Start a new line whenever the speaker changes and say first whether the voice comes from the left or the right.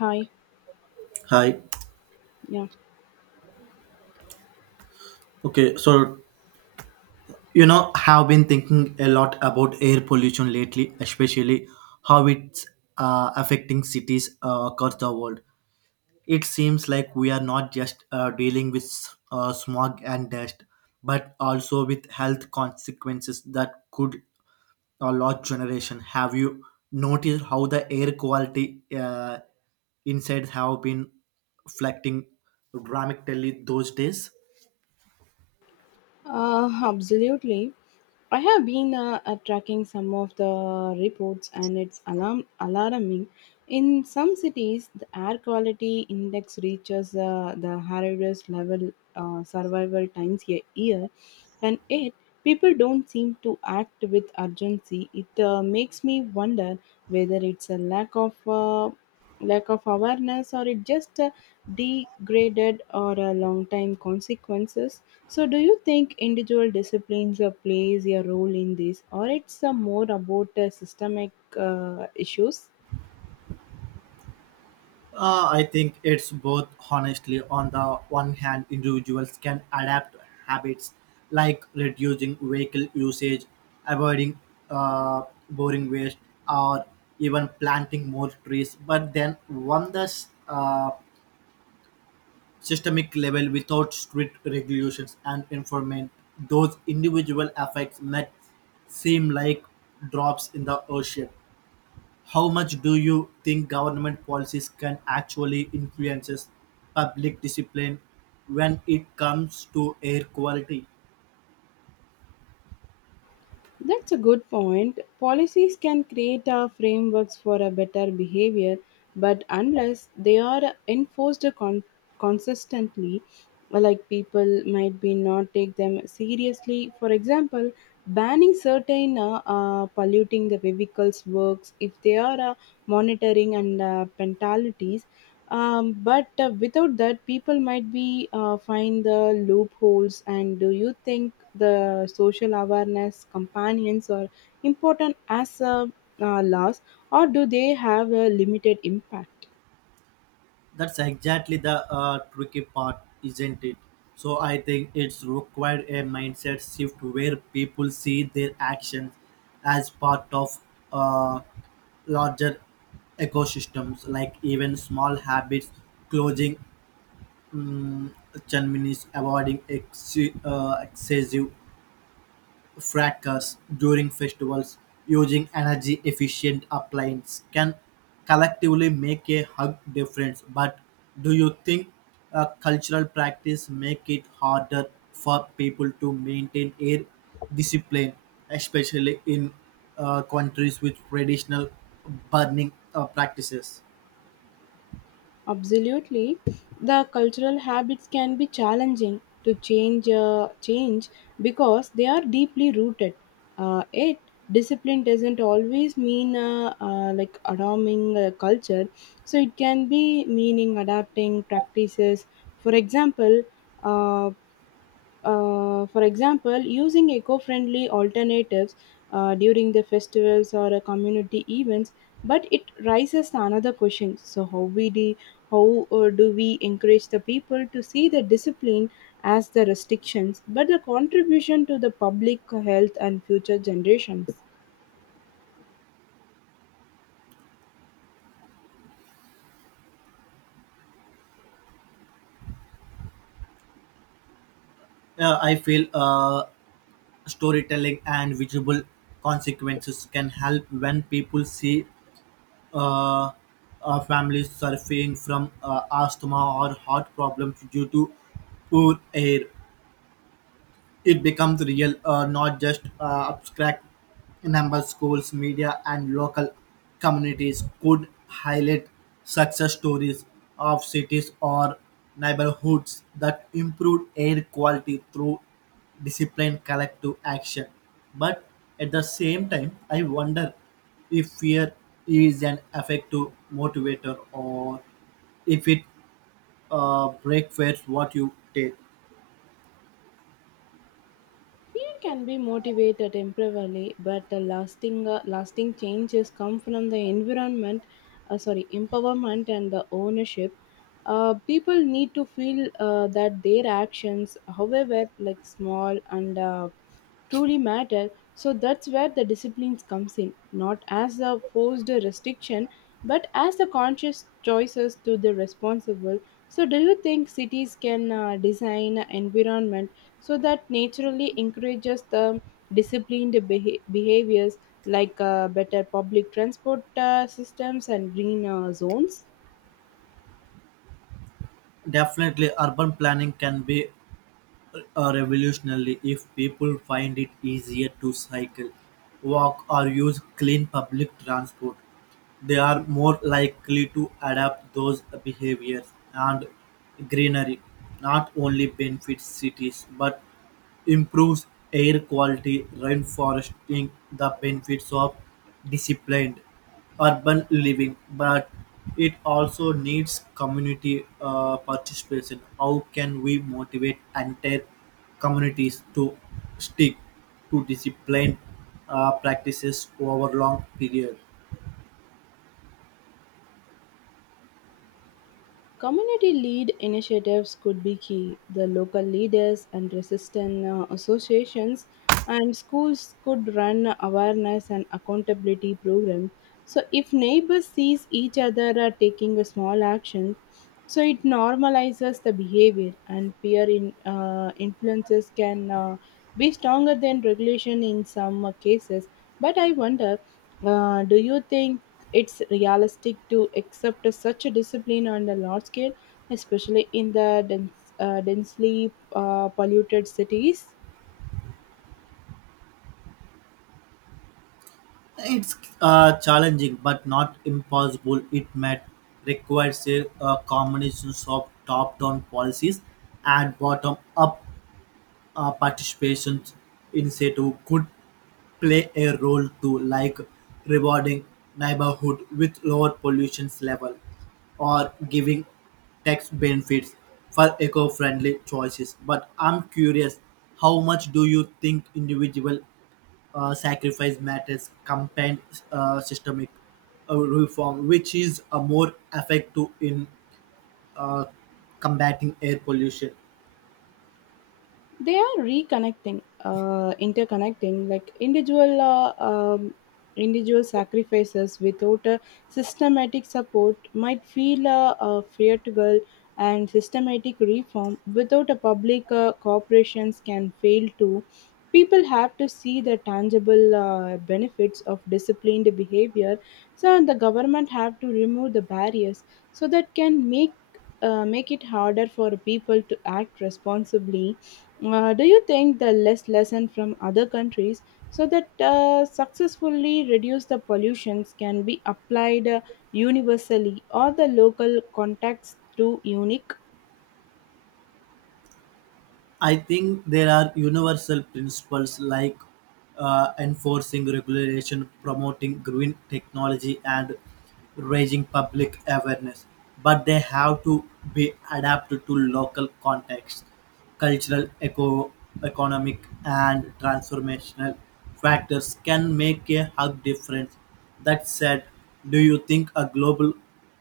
left: Hi.
right: Hi.
left: Yeah.
right: Okay, so have been thinking a lot about air pollution lately, especially how it's affecting cities across the world. It seems like we are not just dealing with smog and dust, but also with health consequences that could a lot generation. Have you noticed how the air quality insides have been reflecting dramatically those days?
left: Absolutely. I have been tracking some of the reports, and it's alarming. In some cities, the air quality index reaches the hardest level survival times a year, and yet people don't seem to act with urgency. It makes me wonder whether it's a lack of awareness, or it just degraded or a long time consequences. So, do you think individual disciplines plays a role in this, or it's more about systemic issues?
right: I think it's both, honestly. On the one hand, individuals can adapt habits like reducing vehicle usage, avoiding uh, boring waste, or even planting more trees. But then, on the systemic level, without strict regulations and enforcement, those individual effects might seem like drops in the ocean. How much do you think government policies can actually influences public discipline when it comes to air quality?
left: That's a good point. Policies can create frameworks for a better behavior, but unless they are enforced consistently, like people might be not take them seriously. For example, banning certain polluting the vehicles works if they are monitoring and penalties. But without that, people might be find the loopholes. And do you think the social awareness companions are important as laws, or do they have a limited impact?
right: That's exactly the tricky part, isn't it? So I think it's required a mindset shift where people see their actions as part of uh, larger ecosystems like even small habits closing um, chimneys avoiding excessive fracas during festivals using energy efficient appliances can collectively make a hug difference but do you think a cultural practice make it harder for people to maintain air discipline especially in countries with traditional burning practices.
left: Absolutely, the cultural habits can be challenging to change because they are deeply rooted. It discipline doesn't always mean like adopting a culture, so it can be meaning adapting practices. For example, uh, using eco friendly alternatives during the festivals or community events, but it raises another question. So, how do we encourage the people to see the discipline as the restrictions, but the contribution to the public health and future generations?
right: I feel storytelling and visual consequences can help when people see uh, families suffering from asthma or heart problems due to poor air. It becomes real, not just abstract. Number schools, media, and local communities could highlight success stories of cities or neighborhoods that improved air quality through disciplined collective action. But at the same time, I wonder if fear is an effective motivator or if it breakfast what you take.
left: Fear can be motivated temporarily, but the lasting changes come from the environment, sorry, empowerment and the ownership. People need to feel that their actions, however, like small and truly matter. So that's where the disciplines comes in, not as a forced restriction, but as the conscious choices to the responsible. So do you think cities can design an environment so that naturally encourages the disciplined behaviors, like better public transport systems and green zones?
right: Definitely urban planning can be revolutionary if people find it easier to cycle, walk, or use clean public transport. They are more likely to adapt those behaviors and greenery not only benefits cities but improves air quality, reinforcing the benefits of disciplined urban living. But it also needs community participation. How can we motivate entire communities to stick to disciplined practices over long period?
left: Community lead initiatives could be key. The local leaders and resistance associations and schools could run awareness and accountability programs. So if neighbors sees each other are taking a small action, so it normalizes the behavior and peer influences can be stronger than regulation in some cases. But I wonder, do you think it's realistic to accept such a discipline on a large scale, especially in the densely polluted cities?
right: It's challenging, but not impossible. It might require a combination of top-down policies and bottom-up participation initiative could play a role too, like rewarding neighborhood with lower pollution level or giving tax benefits for eco-friendly choices. But I'm curious, how much do you think individual sacrifice matters campaign systemic reform, which is more effective in uh, combating air pollution.
left: They are reconnecting interconnecting, like individual individual sacrifices without a systematic support might feel fearful, and systematic reform without a public corporations can fail too. People have to see the tangible benefits of disciplined behavior, so the government have to remove the barriers so that can make make it harder for people to act responsibly. Do you think the lesson from other countries so that successfully reduce the pollutions can be applied universally, or the local contexts too unique?
right: I think there are universal principles like enforcing regulation, promoting green technology, and raising public awareness, but they have to be adapted to local context, cultural, economic, and transformational factors can make a hug difference. That said, do you think a global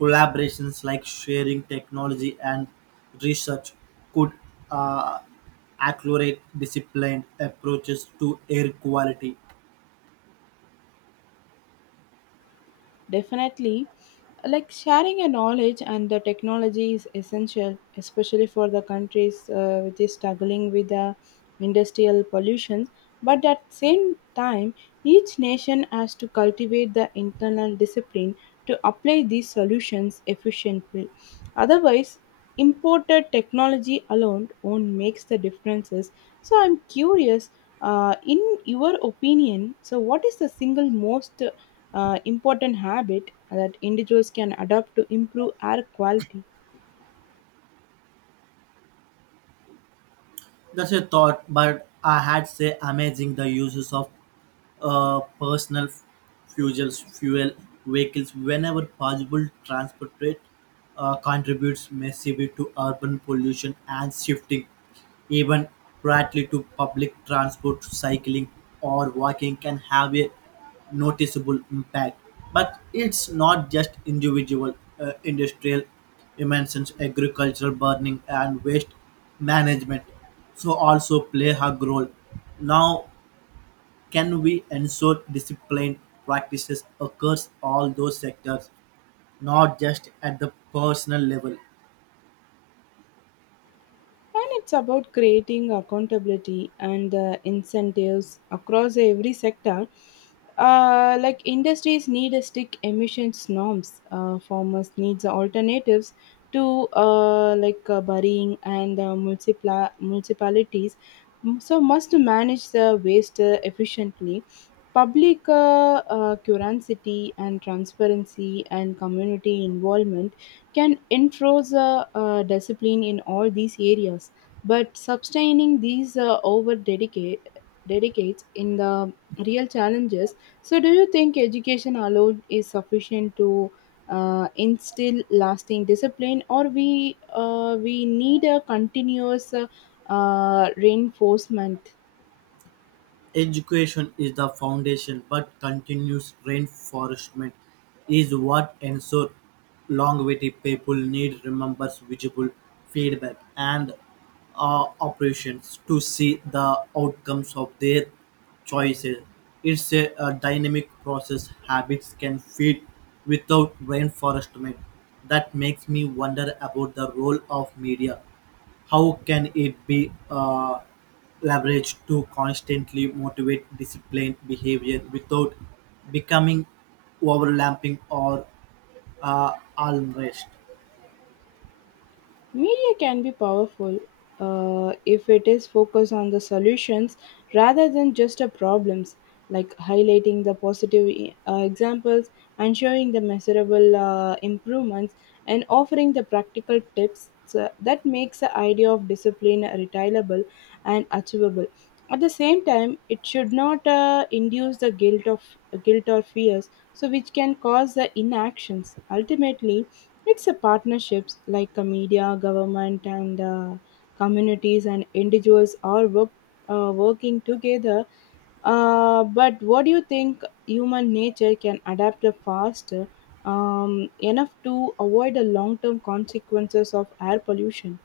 right: collaborations like sharing technology and research could uh, accelerate disciplined approaches to air quality.
left: Definitely, like sharing your knowledge and the technology is essential, especially for the countries which is struggling with the industrial pollution. But at the same time, each nation has to cultivate the internal discipline to apply these solutions efficiently. Otherwise, imported technology alone won't make the differences. So I'm curious, in your opinion, so what is the single most important habit that individuals can adopt to improve air quality?
right: That's a thought, but I had say amazing the uses of personal fuel vehicles whenever possible. Transport rate contributes massively to urban pollution and shifting even rightly to public transport, cycling, or walking can have a noticeable impact. But it's not just individual, industrial emissions, agricultural burning, and waste management. So also play a role. Now can we ensure disciplined practices across all those sectors, not just at the personal level?
left: And it's about creating accountability and the incentives across every sector. Like industries need a strict emissions norms, farmers needs alternatives to burying and municipalities. So must manage the waste efficiently. Public curiosity and transparency and community involvement can enforce a, discipline in all these areas, but sustaining these over dedicates in the real challenges. So do you think education alone is sufficient to instill lasting discipline, or we need a continuous reinforcement?
right: Education is the foundation, but continuous reinforcement is what ensures longevity. People need remembers visible feedback and operations to see the outcomes of their choices. It's a dynamic process. Habits can feed without reinforcement. That makes me wonder about the role of media how can it be leveraged to constantly motivate disciplined behavior without becoming overlapping or alarmist?
left: Media can be powerful if it is focused on the solutions rather than just the problems, like highlighting the positive examples and showing the measurable improvements and offering the practical tips that makes the idea of discipline retailable and achievable. At the same time, it should not induce the guilt or fears, so which can cause the inactions. Ultimately, it's a partnerships, like the media, government, and communities and individuals are working together. But what do you think, human nature can adapt faster enough to avoid the long-term consequences of air pollution?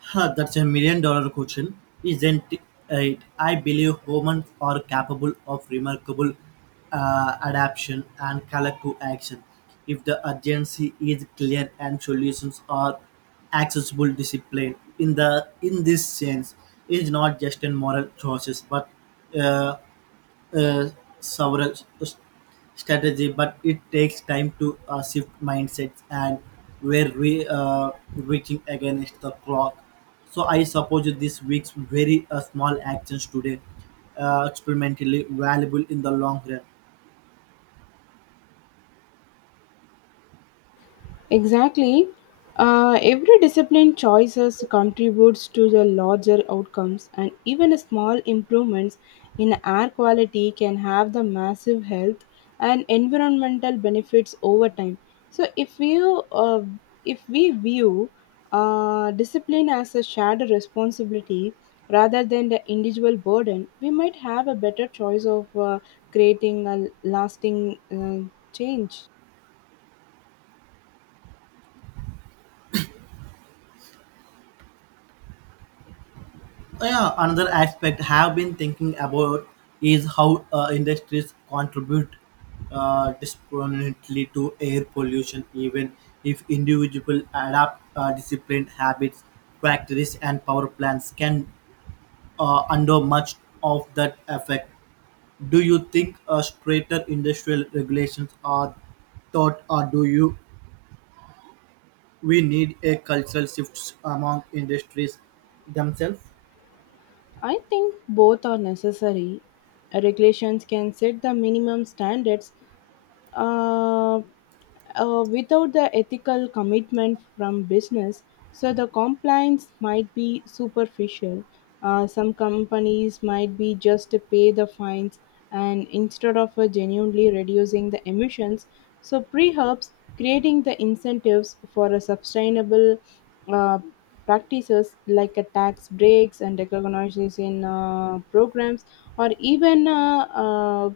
right: Huh, that's a million dollar question, isn't it? I believe humans are capable of remarkable adaptation and collective action if the urgency is clear and solutions are accessible discipline in the in this sense is not just a moral choices but uh, uh, several s- strategy, but it takes time to shift mindsets and we're reaching against the clock. So I suppose this week's very small actions today experimentally valuable in the long run.
left: Exactly. Every discipline choices contributes to the larger outcomes, and even small improvements in air quality can have the massive health and environmental benefits over time. So, if we view discipline as a shared responsibility rather than the individual burden, we might have a better choice of creating a lasting change.
right: Oh, yeah, another aspect have been thinking about is how industries contribute disproportionately to air pollution, even if individual adapt disciplined habits, factories and power plants can undo much of that effect. Do you think straighter industrial regulations are thought, or do you we need a cultural shift among industries themselves?
left: I think both are necessary. Regulations can set the minimum standards, uh, without the ethical commitment from business. So the compliance might be superficial. Some companies might be just to pay the fines, and instead of genuinely reducing the emissions. So pre helps creating the incentives for a sustainable uh, practices, like a tax breaks and recognition programs, or even uh, uh,